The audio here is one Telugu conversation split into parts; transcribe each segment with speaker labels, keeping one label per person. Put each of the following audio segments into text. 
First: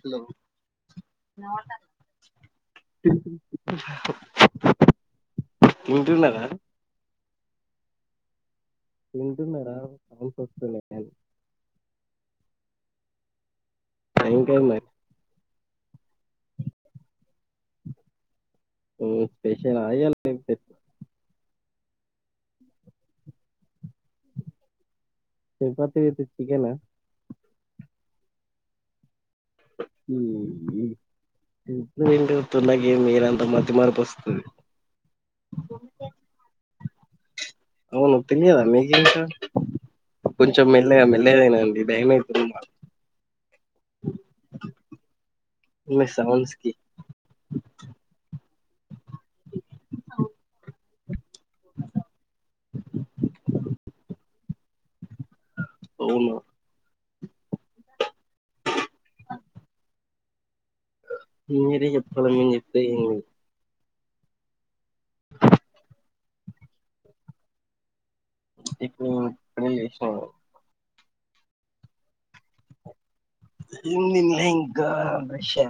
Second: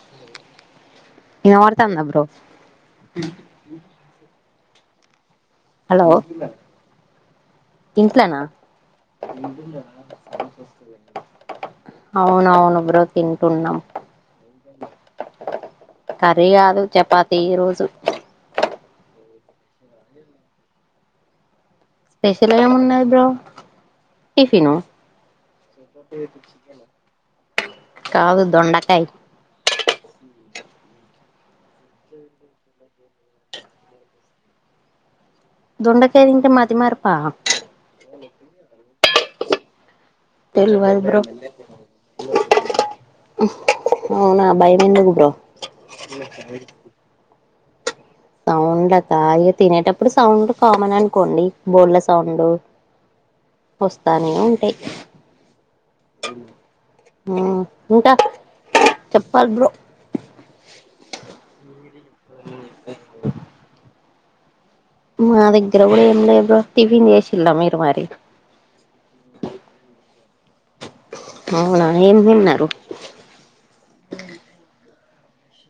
Speaker 1: హలో
Speaker 2: వినపడుతుందా బ్రో హలో
Speaker 1: తింటున్నారా
Speaker 2: ఇంట్లనా [unintelligible]
Speaker 1: తింటున్నారా సౌండ్స్ వస్తున్నాయి
Speaker 2: అవునవును బ్రో తింటున్నా
Speaker 1: ఏం కర్రీ మరి
Speaker 2: కర్రీ కాదు చపాతి ఈ రోజు
Speaker 1: ఉ స్పెషల్ ఆ ఇయాల్ యితే
Speaker 2: స్పెషల్ ఏమున్నది బ్రో టిఫిను
Speaker 1: చపాతి విత్ చికెనా
Speaker 2: కాదు దొండకాయి
Speaker 1: ఇప్పుడు నుంచి చుతున్న గీ మీరంతా మతిమరుపోస్తుంది
Speaker 2: దొండకాయి తింటే మతిమరుపా
Speaker 1: అవును తెలియదా మీకేంకా కొంచెం
Speaker 2: తెల్వదు
Speaker 1: మెల్లగా
Speaker 2: బ్రో
Speaker 1: మెల్లలేతినాండి భయమైతుంది నా
Speaker 2: అవునా భయం ఎందుకు బ్రో
Speaker 1: మీ సౌండ్స్కి
Speaker 2: సౌండ్లాకా ఇగ తినేటప్పుడు సౌండ్ కామన్ అనుకోండి బిల్లా సౌండ్ వస్తానే ఉంటాయి
Speaker 1: అవును
Speaker 2: ఉంటా చెప్పాలి బ్రో
Speaker 1: మీరే చెప్పాలి మేం చెప్తే ఏం
Speaker 2: మా దగ్గర కూడా ఏం లే బ్రో టిఫీన్ చేసిల్లా మీరు మరి
Speaker 1: ఇప్పుడు ఇపుడే చేసిన నేను
Speaker 2: అవునా ఏం తిన్నారు
Speaker 1: ఏం తిన్లే ఇంకా బ్రష్ ఏ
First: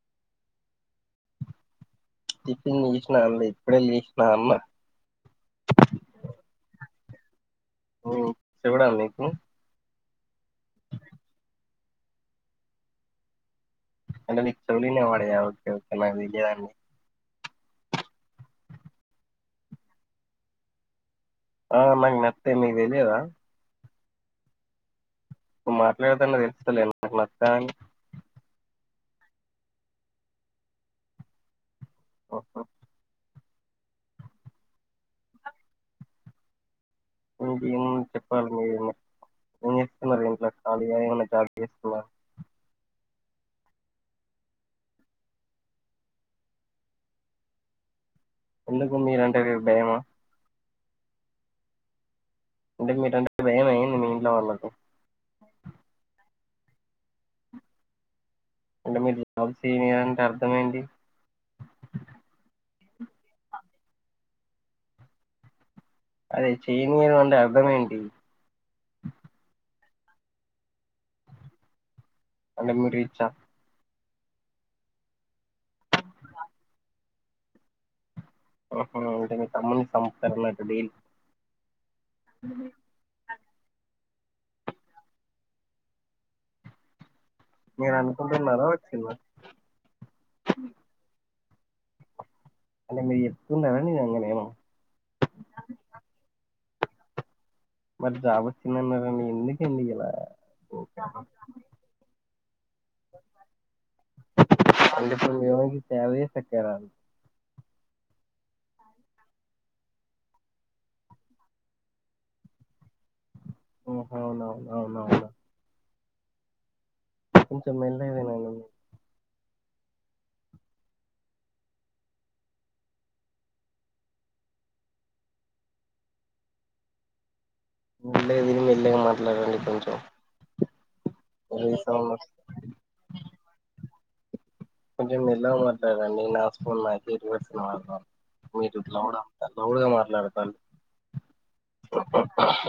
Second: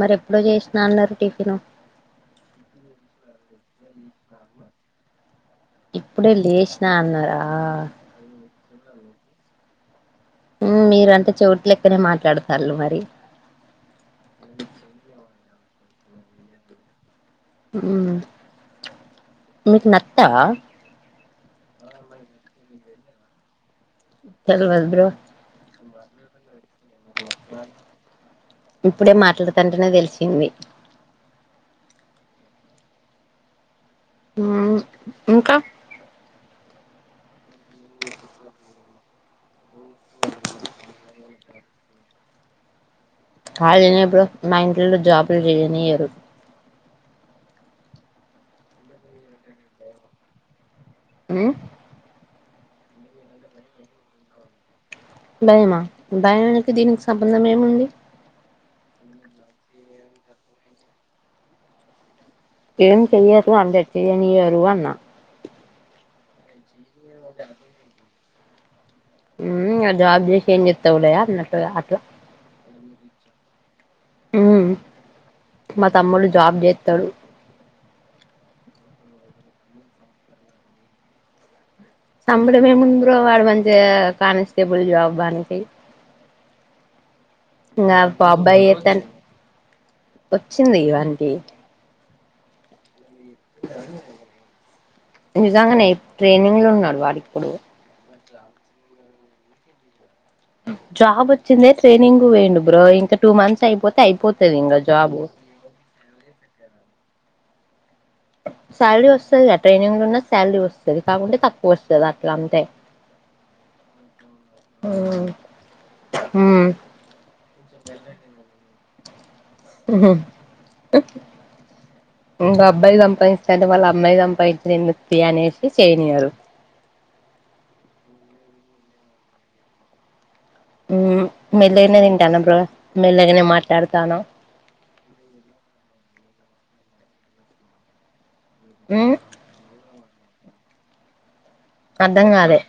Speaker 2: మరి ఎప్పుడో చేసినా అన్నారు టిఫిను
Speaker 1: టిఫిన్ చేసినా అన్లే ఇప్పుడే లేసినా అన్న
Speaker 2: ఇప్పుడే లేషినా అన్నారా
Speaker 1: చేవుడా మీకు
Speaker 2: మీరంటే చెవట్లెక్కనే మాట్లాడతల్లూ మరి
Speaker 1: అంటే మిక్ చెవులు ఇనవాడయా ఒకే ఒకే నాక్ తెలీదు అం
Speaker 2: ఉమ్ మీకు నత్తా
Speaker 1: ఆ నాక్ నత్తె మిక్ తేలిదా
Speaker 2: తెల్వదు బ్రో
Speaker 1: మాట్లాడుతుంటే తెలుస్తులే నాక్ నత్తాని
Speaker 2: ఇప్పుడే మాట్లాడుతంటేనే తెలిసింది
Speaker 1: ఓహ
Speaker 2: ఉమ్ ఇంకా
Speaker 1: ఇంకేం చెప్పాలి మీరే ఏం చేస్తున్నారు ఇంట్ల ఖాళీగా ఏమన్నా జాబ్ చేస్తున్నార
Speaker 2: కాలినే ఇప్పుడు మా ఇంట్లలో జాబులు చెయ్యనియ్యారు
Speaker 1: ఎందుకు మీరంటే మిక్ భయమా
Speaker 2: ఉ
Speaker 1: అంటే మీరుంటే భయమా ఏంది మీ ఇంట్లో వాళ్ళకు
Speaker 2: భయమా భయముకు దీనికి సంబంధం ఏముంది
Speaker 1: అంటే మీరు జాబ్ చేయనీయర్ అంటే అర్థం ఏంటి
Speaker 2: ఏం చెయ్యరు అన్లే చేయనియరు అన్న
Speaker 1: అదే చేయనియరు అంటే అర్థమేంటి
Speaker 2: ఉ ఆ జాబ్ చేసి ఏం చెత్తవులేయా అన్నట్టు ఇగ అట్లా
Speaker 1: అంటే మీరు రిచ్చా
Speaker 2: ఉ మా తమ్ముళ్లూ జాబ్ చెత్తాడు
Speaker 1: హా హా ఇంకా మీ తమ్మని సంపూతడీల్
Speaker 2: సంపడం ఏముంది రా వాడు మంచిగా కానిస్టేబుల్ జాబ్ గానికి
Speaker 1: మీరు
Speaker 2: ఇంకా బాబ్బాయి
Speaker 1: అనుకుంటున్నారా
Speaker 2: అయితన్
Speaker 1: వచ్చిందా
Speaker 2: వచ్చింది వానికి
Speaker 1: అంటే మీరు చెప్తున్నారా నేను అన్నానేమో
Speaker 2: నిజంగానే ట్రైనింగ్ లో ఉన్నాడు వాడు ఇప్పుడు
Speaker 1: మరి జాబ్ వచ్చిందన్నారని ఎందుకండి ఇలా
Speaker 2: జాబ్ వచ్చిందే ట్రైనింగ్ పోయిండు బ్రో ఇంకా టూ మంత్స్ అయిపోతే అయిపోతది ఇంకా జాబ్
Speaker 1: సర్వీస్ ఎక్కరల్
Speaker 2: శాలరీ వస్తదిగా ట్రైనింగ్ లో ఉన్న శాలరీ వస్తది కాకుంటే తక్కువ వస్తది అట్లా అంతే
Speaker 1: ఓహో నా
Speaker 2: మ్మ్
Speaker 1: అవునవును కొంచెం మెల్లగా తినండి
Speaker 2: ఉహు హ ఇంకా అబ్బాయి సంపాదిస్థాంటే వాళ్ళ అమ్మాయి సంపాదించేది ఎందుకు తీ అనేసి చేయనియారు
Speaker 1: మెల్లగా తిని మెల్లగా మాట్లాడండి కొంచెం
Speaker 2: మెల్లగానే
Speaker 1: రీసౌండ్
Speaker 2: తింటానం బ్రో మెల్లగానే మాట్లాడతానం
Speaker 1: కొంచెం మెల్లగా మాట్లాడండి నా ఫోన్ నాక్ రివర్స్ లో విన్ మీరు ఇట్లా
Speaker 2: మ్మ్
Speaker 1: గూడా అంత రూడ్ మట్లాడతర్
Speaker 2: అర్ధం కాలే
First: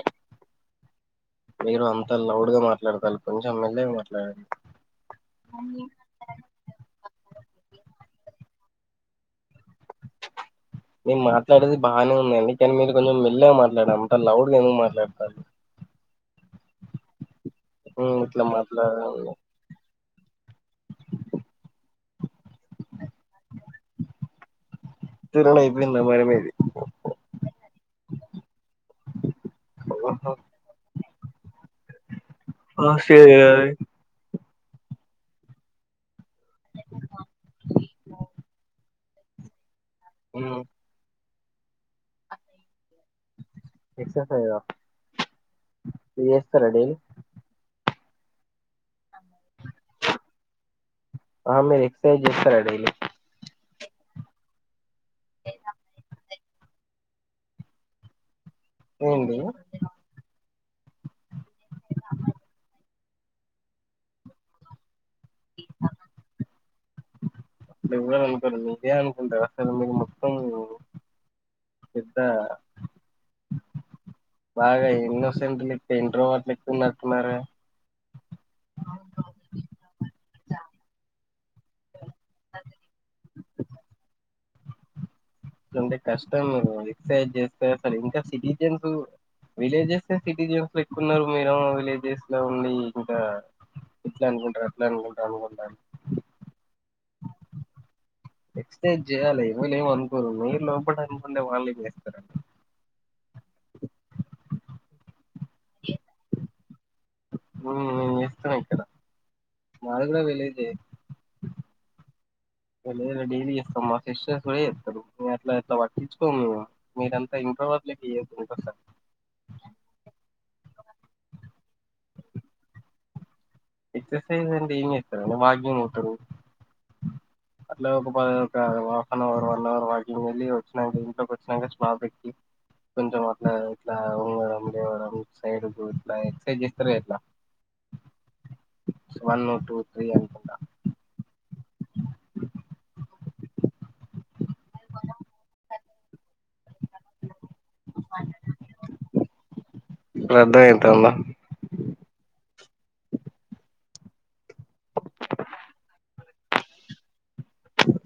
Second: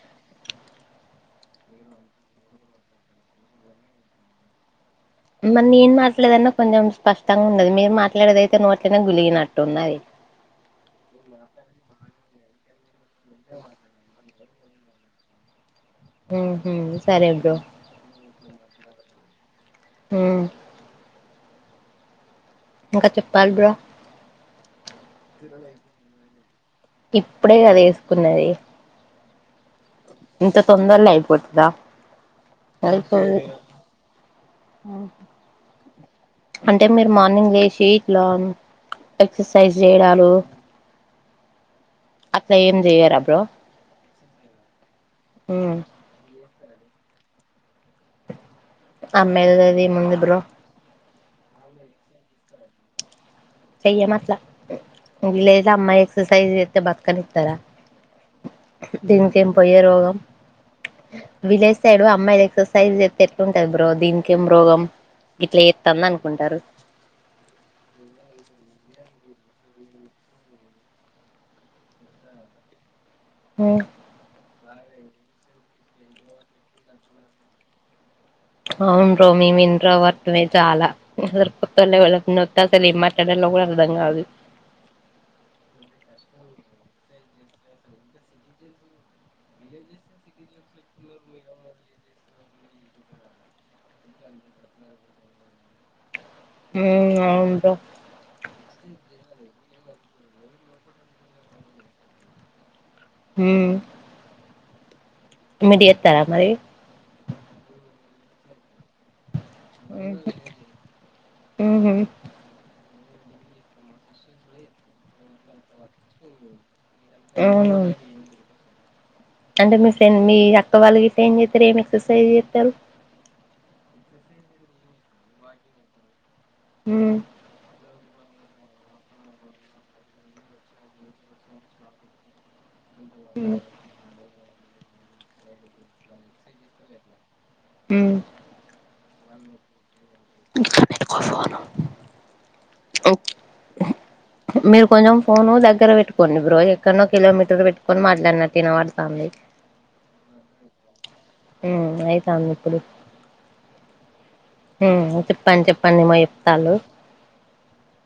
Speaker 1: మీరు అంత లౌడ్ గా మాట్లాడతార్లు కొంచెం మెల్లగా మాట్లాడండి
Speaker 2: మరి నేను మాట్లాడేదన్న కొంచెం స్పష్టంగా ఉన్నది మీరు మాట్లాడేది అయితే నోట్లనే గులిగినట్టు ఉన్నది
Speaker 1: మీరు మాట్లాడేది బానే ఉందండి కానీ మీరు కొంచెం మెల్లగా మాట్లాడండి అంత లౌడ్గా ఎందుకు మాట్లాడతార్లు
Speaker 2: ఉమ్ హు సరే బ్రో
Speaker 1: ఉమ్ ఇట్ల మాట్లాడండి
Speaker 2: ఉమ్ ఇంకా చెప్పాలి బ్రో
Speaker 1: ఇ టైపు ఎంద మరమేది
Speaker 2: ఇప్పుడే చదివేస్కున్నది ఇగ
Speaker 1: ఓహో
Speaker 2: ఇంత తొందరలే అయిపోతదా ఉహూ ఉమ్ అంటే మీరు మార్నింగ్ లేసి ఇట్లా ఎక్సర్సైజ్ చేయడామ్
Speaker 1: ఉమ్
Speaker 2: అట్లా ఏం చెయ్యరా బ్రో
Speaker 1: ఎక్సర్సైజ్ ఆ
Speaker 2: ఉమ్
Speaker 1: మీరు చేస్తారా డైలీ
Speaker 2: అమ్మాయిలది అది ఏం ఉంది బ్రో
Speaker 1: ఆ మీరు ఎక్సర్సైజ్ చేస్తారా డైలీ
Speaker 2: చేయన్ అట్లా లేదు అమ్మాయి ఎక్సర్సైజ్ చేస్తే బతకనిస్తారా
Speaker 1: ఏంటి
Speaker 2: దీనికేం పోయ్యే రోగం విలేజ్ సైడ్ అమ్మాయిలు ఎక్సర్సైజ్ జేస్తే ఎట్లుంటది బ్రో దీనికి ఏం రోగం ఇట్లా చేస్తాంది అనుకుంటారు
Speaker 1: మేము ఏమి అనుకోను నువ్వే అనుకుంటావ్ అసలు మీకు మొత్తం పెద్ద
Speaker 2: ఉమ్
Speaker 1: బాగా ఇన్నోసెంట్ విత్ ఇంట్రోవాట్ లేక్ ఉన్నటు ఉన్నారే
Speaker 2: అవును బ్రో మేం ఇంట్రావాట్ మే చాలా [unintelligible] నొత్త అసలు ఏం మాట్లాడాలో కూడా అర్థం కాదు
Speaker 1: ఎంటే కష్టం ఎక్ససైజ్ చేస్తే సర ఇంకా సిటిజన్స్. విలేజెస్ సిటిజన్స్ లో ఎక్కు ఉన్నారు మీరు విలేజెస్ లో ఉండి ఇంకా. ఇట్లా అనుకుంటారు అట్లా అనుకుంటారు అనుకుంటారు
Speaker 2: హ్మ్ అవును రా.
Speaker 1: ఎక్ససైజ్ చేయాలి ఎవలు ఏమ అనుకోరు మీరు లోపట అనుకుంటే వాళ్ళుం చేస్తారు.
Speaker 2: ఉమ్. మీరు చేస్తారా మరి.
Speaker 1: హ్మ్ నేను చేస్తున్న ఇక్కడ మాది కూడా విలేజ్ ఏ.
Speaker 2: ఉహు.
Speaker 1: డైలీ డైలీ చేస్తాం మా సిస్టర్స్ కూడా చేస్తారు ఇదంతా ఎక్కువ పట్టించుకోము మేము. మీరంతా ఇంట్లో
Speaker 2: అవును
Speaker 1: వాటిలా చేసుకుంటుంటారు.
Speaker 2: అంటే మీ ఫ్రెండ్ ని మీ అక్క వాళ్ళ గిట్ల ఏం చేస్తారు ఏమి ఎక్సర్సైజ్ చెస్తారు.
Speaker 1: ఎక్ససైజ్ అంటే ఏం చేస్తారు వాకింగ్ చేస్తారు.
Speaker 2: ఉమ్.
Speaker 1: ఒక పది half an hour one hour walking వెళ్ళి వచ్చినాక ఇంట్కి వచ్చినాక స్లాప్ ఎక్కి. కొంచం అట్లా ఇట్లా ఉంగడం లేవడం సైడ్ ఇట్లా ఎక్సర్సైజ్ చేస్తార గా ఇట్లా.
Speaker 2: హామ్.
Speaker 1: వన్, టూ, త్రీ అంత.
Speaker 2: ఇంకా నిన్ను కలవను. ఓకే మీరు కొంచెం ఫోను దగ్గర పెట్టుకోండి బ్రో. ఎక్కడనో కిలోమీటర్ పెట్కొని మాట్లాడినట్టు వినబడుతోంది.
Speaker 1: ఇప్పుడు అర్థం అవుతుందా.
Speaker 2: హామ్ అయితాంది ఇప్పుడు. ఉహూ చెప్పండి చెప్పండి ఏమో చెప్తార్లు.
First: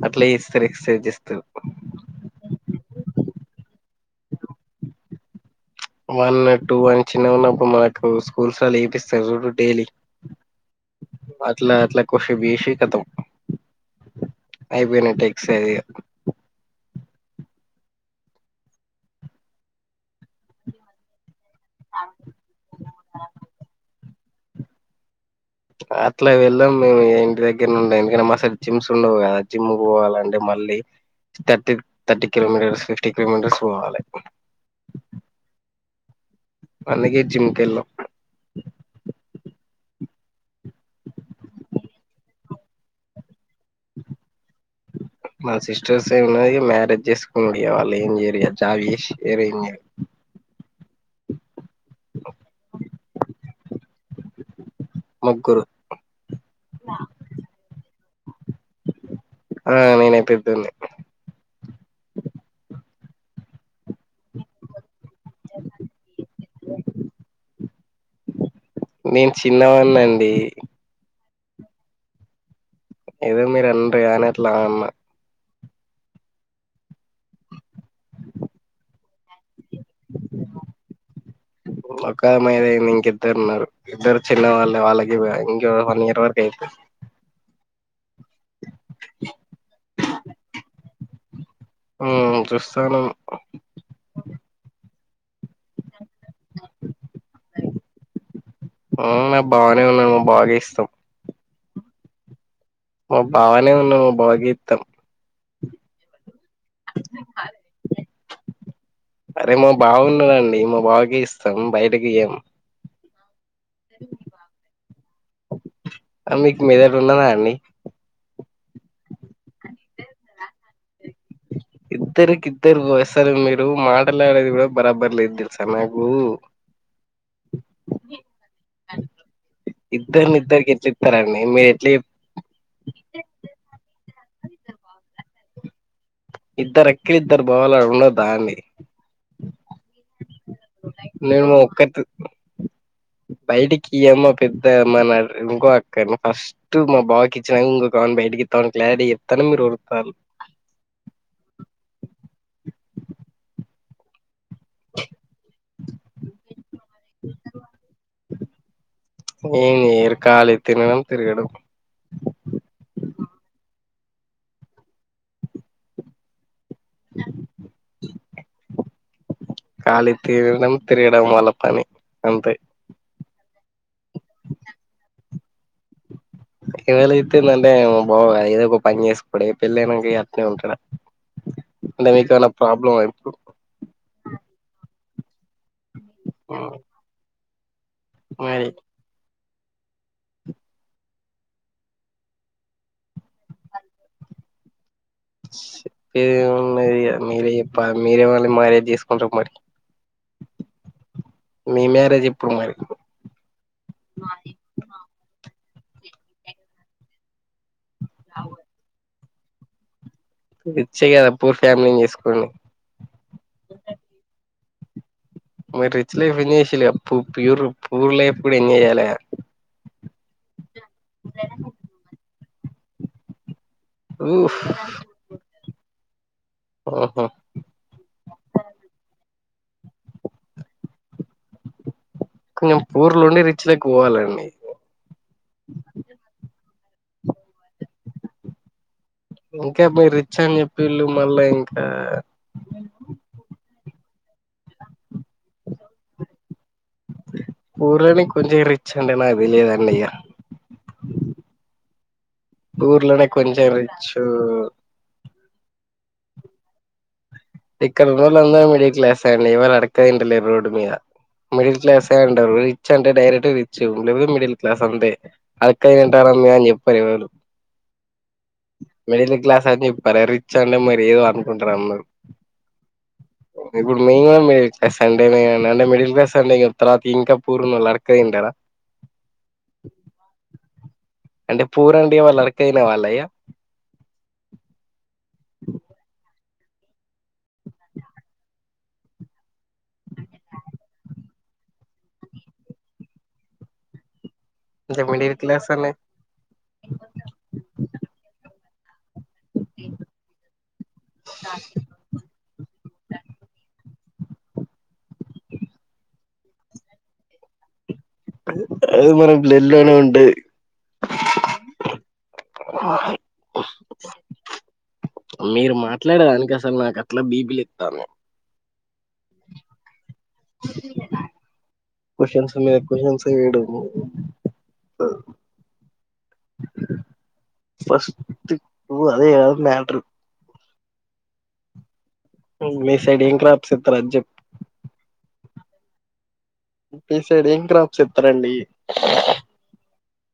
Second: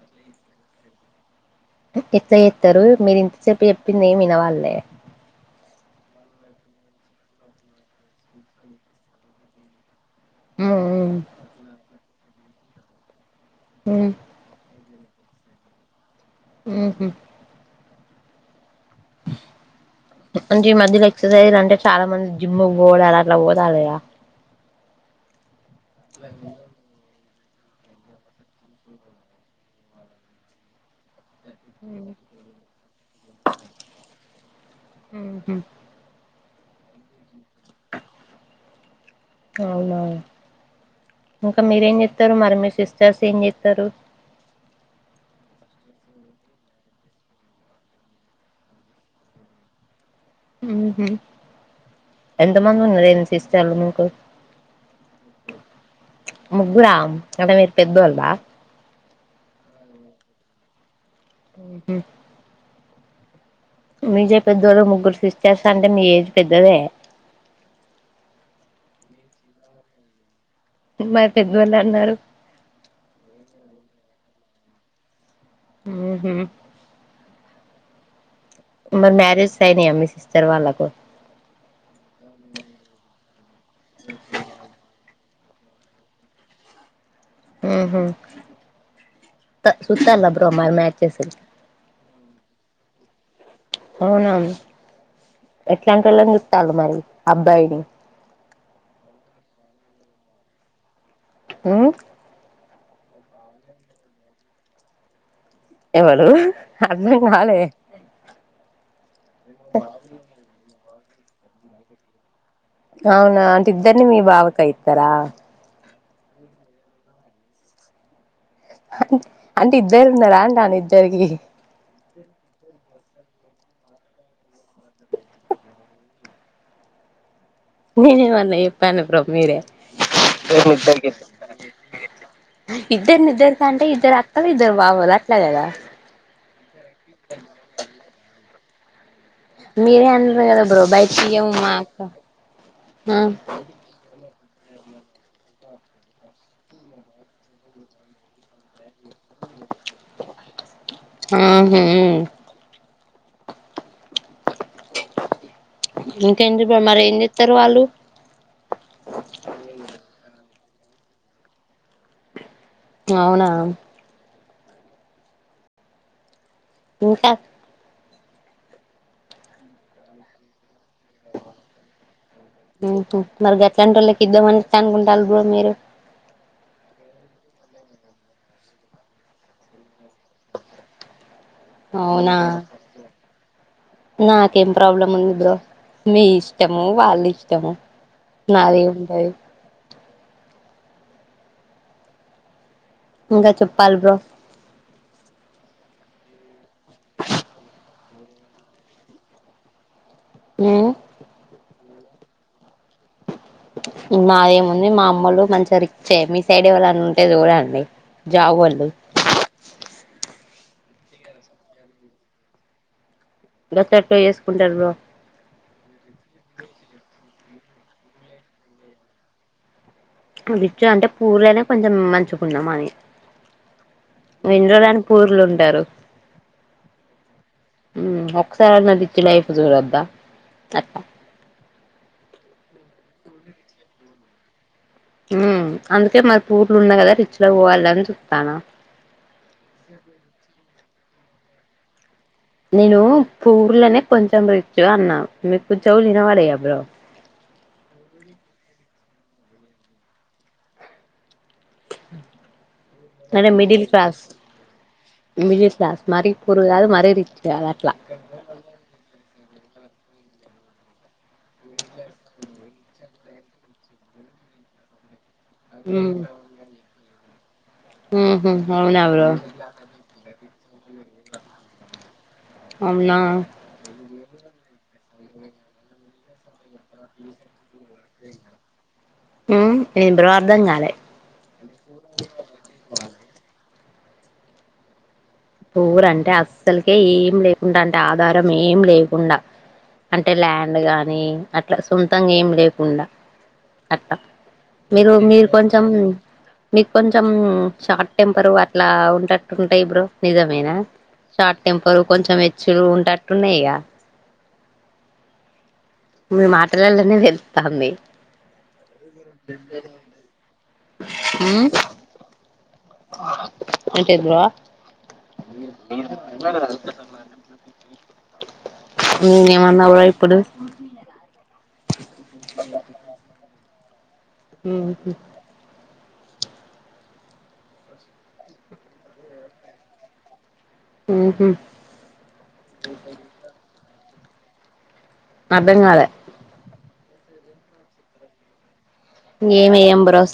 Speaker 1: అట్లా చేస్తారు ఎక్ససైజ్ చేస్తేరు.
Speaker 2: ఎట్లా ఎట్లా చేస్తారు మీరు ఇంతసేపు చెప్పింది ఏమీ వినపళ్ళే.
Speaker 1: వన్ టూ వన్ చిన్న ఉన్నప్పుడు మనకు స్కూల్స్ లలో చేపిస్తారు చూడు డైలీ.
Speaker 2: ఉమ్
Speaker 1: అట్లా అట్లా కాసేపు చేసి కతం.
Speaker 2: ఉమ్.
Speaker 1: అయిపోయినాయి టెక్ససిగా.
Speaker 2: ఉహు‌. అంటే ఈ మధ్యలో ఎక్సర్సైజ్ అంటే చాలా మంది జిమ్ పోడాలు అట్లా పోతలు కదా.
Speaker 1: అట్లా వెళ్ళాం మేము ఇంటి దగ్గర. ద్ ఉండే ఎందుకే మ అసలు జిమ్స్ ఉండవు కదా జిమ్ పోవాలంటే మళ్ళీ. Thirty thirty kilometres fifty kilometres పోవాలి.
Speaker 2: ఉహు
Speaker 1: అందుకే జిమ్ కెల్లం.
Speaker 2: అవునా ఇంకా మీరేం చెస్తారు మరి మీ సిస్టర్స్ ఏం చేస్తారు.
Speaker 1: మా సిస్టర్స్ ఏం ఉన్నది మ్యారేజ్ చేసుకునారు వాళ్ళు ఏం చేయరు ఇగ జాబ్ చేసి వేరే ఏం చేయరు.
Speaker 2: ఉహు ఎంత మంది ఉన్నవారు ఏంది సిస్టర్లు నీకు.
Speaker 1: ముగ్గురు.
Speaker 2: ముగ్గురా అంటే మీరు పెద్దోవాళ్ళ.
Speaker 1: ఆ నేనే పెద్దోన్ని.
Speaker 2: హ్మ్. మీజే పెద్దోడు ముగ్గురు సిస్టర్స్ అంటే మీ ఏజ్ పెద్దదే.
Speaker 1: నేను చిన్నవాన్నాండి.
Speaker 2: మరి పెద్దోళ్ళు అన్నారు
Speaker 1: ఏదో మీరు అన్నారు కాని అట్లా అన్నా
Speaker 2: ఆహ మరి మ్యారేజ్స్ అయినాయా మీ సిస్టర్ వాళ్ళకు
Speaker 1: ఒక్క ఆమెయింది ఇంకి ఇద్దరు ఉన్నారు ఇద్దరు చిన్న వాళ్ళే వాళ్ళకి ఇంకో వన్ ఇయర్ వరకు అయితది
Speaker 2: హు సుత్తల బ్రో మరి మ్యాచెస్
Speaker 1: ఉమ్ చూస్తానము
Speaker 2: అవునా ఎట్లాంటి వాళ్ళని చుతాలు మరి అబ్బాయిని
Speaker 1: ఆ మా బావనే ఉన్నాడు మా బావకే ఇస్తాం
Speaker 2: హ
Speaker 1: మా బావనే ఉన్నాడు మా బావకే ఇత్తం
Speaker 2: ఎవలు అర్థం కాలే
Speaker 1: అరే మా బావన్నాడుండి మా బావకి ఇస్తాం బయటకి ఇయ్యం
Speaker 2: అవునా అంటే ఇద్దరిని మీ బావ కే ఇత్తర
Speaker 1: మీకు మీ దగ్గర ఉన్నరా అండి
Speaker 2: అంటే ఇద్దరు ఉన్నారా అంటని ఇద్దరికి
Speaker 1: ఇద్దరికి ఇద్దరికి అసలు మీరు మాట్లాడేది కూడా బరాబర్ లేదు తెలుసా నాకు
Speaker 2: నేనేమన్నా చెప్పండి బ్రో మీరే
Speaker 1: ఇద్దరిని ఇద్దరికి ఎట్లా ఇస్తారండి మీరు ఎట్లా చెప్-
Speaker 2: ఇద్దరునిద్దరి కంటే ఇద్దరు అక్కలు ఇద్దరు బావాలు అట్లా కదా
Speaker 1: ఇద్దరు అక్కలు ఇద్దరు బావలు ఆడ ఉండద్దా అండి
Speaker 2: మీరే అన్నారు కదా బ్రో బయటకి ఇయ్యాము మా అక్క
Speaker 1: యమ్మ పెద్ద మన ఇంకో అక్కను కావచ్చు ఫస్ట్ మా బావకిచ్చిన ఇంకోకామను బయటికి ఇత్తమని క్లారిటీగా చెప్తాన్నా మీరు ఓర్తాన్లు
Speaker 2: ఆహా ఇంకేం మరి ఏం చెస్తారు వాళ్ళు
Speaker 1: ఏం చేయరు ఖాళీ తినడం తిరగడం
Speaker 2: అవునా ఇంకా
Speaker 1: ఖాళీ తినడం తిరగడం వాళ్ల పని అంతే
Speaker 2: ఉహు మరి అట్లాంటి వాళ్ళకి ఇద్దామని ఎట్ల అనుకుంటారు బ్రో మీరు
Speaker 1: ఎవళైయితేందంటే మా బావ కదా ఏదో ఒక పని చేసుకోడ పెళ్లయినంక అట్నే ఉంటాడా అంటే
Speaker 2: అవునా
Speaker 1: మీకైనా ప్రాబ్లమ్ ఆ ఇప్పుడు
Speaker 2: నాకేం ప్రాబ్లం ఉంది బ్రో మీ ఇష్టము వాళ్ళ ఇష్టము
Speaker 1: మరి
Speaker 2: నాదేమున్నది ఇంకా చెప్పాలి బ్రో
Speaker 1: చెప్పేది ఏం ఉన్నది మీరే మీరే ఎవర్ని మ్యారేజ్ తీసుకుంటారు మరి
Speaker 2: అ
Speaker 1: మీ మ్యారేజ్ ఎప్పుడు మరి
Speaker 2: మాదేముంది మా అమ్మోళ్ళు మంచిగా రిచే మీ సైడ్ ఎవళన్నా ఉంటే చూడండి జాబోళ్లు
Speaker 1: రిచ్చే కదా పూర్ ఫ్యామిలీని చేసుకోండి
Speaker 2: గట్లెట్ల చేసుకుంటారు బ్రో
Speaker 1: మీరి రిచ్ లైఫ్ ఎంజాయ్ చేసిల్లు కదా పూ ప్యూరు పూర్ లైఫ్ కూడా ఎంజా్చేయాల కదా
Speaker 2: ఇప్పుడు రీచ్ అంటే పూర్నే కొంచెం మంచుకున్నాం మని
Speaker 1: ఉఫ్
Speaker 2: ఎన్నిరోజులని పూర్లు ఉంటారు
Speaker 1: ఆహా
Speaker 2: ఉమ్ ఒకసారి అన్న రీచ్ లైఫ్ చూడద్దా అట్లా
Speaker 1: కొంచెం పూర్లు ఉండి రిచ్ లోక్కి పోవాలండి
Speaker 2: హ్మ్ అందుకే మరి పూర్లు ఉన్నా కదా రిచ్ లో పోవాలి అని చూత్తన్న
Speaker 1: ఇంకా మీర్ రిచ్ అని చెప్పిళ్ళు మళ్ళా ఇంకా
Speaker 2: నేను పూర్లోనే కొంచెం ర్రిచ్చు అన్నా మీకుెవులుివినపాడయ బ్రో
Speaker 1: పూర్ని కొంచం రిచ్ అంటే నాకుతెలిదాండయ్య పూర్లనినే
Speaker 2: అంటే
Speaker 1: కొంచెం
Speaker 2: middle class
Speaker 1: rich
Speaker 2: middle class మరి పూర్ కాదు మరి రిచ్ కాదు అట్లా
Speaker 1: ఇక్కడ ఉన్నోళ్లందరూ మిడిల్ క్లాస్సేయండి ఎవరు అడుక్కుతింటలేడు రోడ్డుమీద మిడిల్ క్లాసే ఉంటారు రిచ్ అంటే డైరెక్ట్ రిచ్ లేకపోతే మిడిల్ క్లాస్ అంతే [unintelligible] గింట అనన్య అని చెప్పారు ఎవరు
Speaker 2: ఉహూ అవునా బ్రో
Speaker 1: మిడిల్ క్లాస్ అని చెప్పారే రిచ్ అంటే మరి ఏదో అనుకుంటారు అందరూ
Speaker 2: అవునా
Speaker 1: ఇప్పుడు మేం కూడా మిడిల్ క్లాస్ సండే అంటే మిడిల్ క్లాస్ సండే ఇగ
Speaker 2: ఉమ్ ఏంది బ్రో అర్థం కాలే
Speaker 1: అంటే పూర్ అంటే ఇగ వాళ్ళు అడక్క తినే వాళ్ళ ఇగ
Speaker 2: పూరంటే అస్సలకే ఏం లేకుండా అంటే ఆధారం ఏం లేకుండా అంటే ల్యాండ్ గాని అట్లా సొంతంగా ఏం లేకుండా అట్ట
Speaker 1: అంటే
Speaker 2: మీరు
Speaker 1: మిడిల్
Speaker 2: మీరు
Speaker 1: క్లాస్
Speaker 2: కొంచెం
Speaker 1: అనే
Speaker 2: మీకు కొంచెం షార్ట్ టెంపరు అట్లా ఉంటట్టు ఉంటాయి బ్రో నిజమేనా షార్ట్ టెంపర్ కొంచెం హెచ్చులు ఉన్నట్టున్నాయిక మీ మాటలలనే తెల్తంది
Speaker 1: అది మన్న బ్లడ్ లోనే ఉంటది
Speaker 2: ఉమ్
Speaker 1: ఆ
Speaker 2: అంటే బ్రో
Speaker 1: మీరు మాట్లాడేదానికి అసలు నాకు అట్లా బీపీ లేప్తన్నావ్
Speaker 2: నేనేమన్నా బ్రో ఇప్పుడు
Speaker 1: కోషన్స్ మీద కొషన్స్ వెయ్యడము
Speaker 2: ఉహూ
Speaker 1: మస్తు ఒ అదే కదా మ్యాటరు
Speaker 2: ఉహూ
Speaker 1: మీ సైడ్ ఏం క్రాప్స్ ఎత్తారు అది చెప్పు
Speaker 2: అర్థం కాలే
Speaker 1: మీ సైడ్ ఏం క్రాప్స్ ఎత్తరండి
Speaker 2: ఏమేయం బ్రో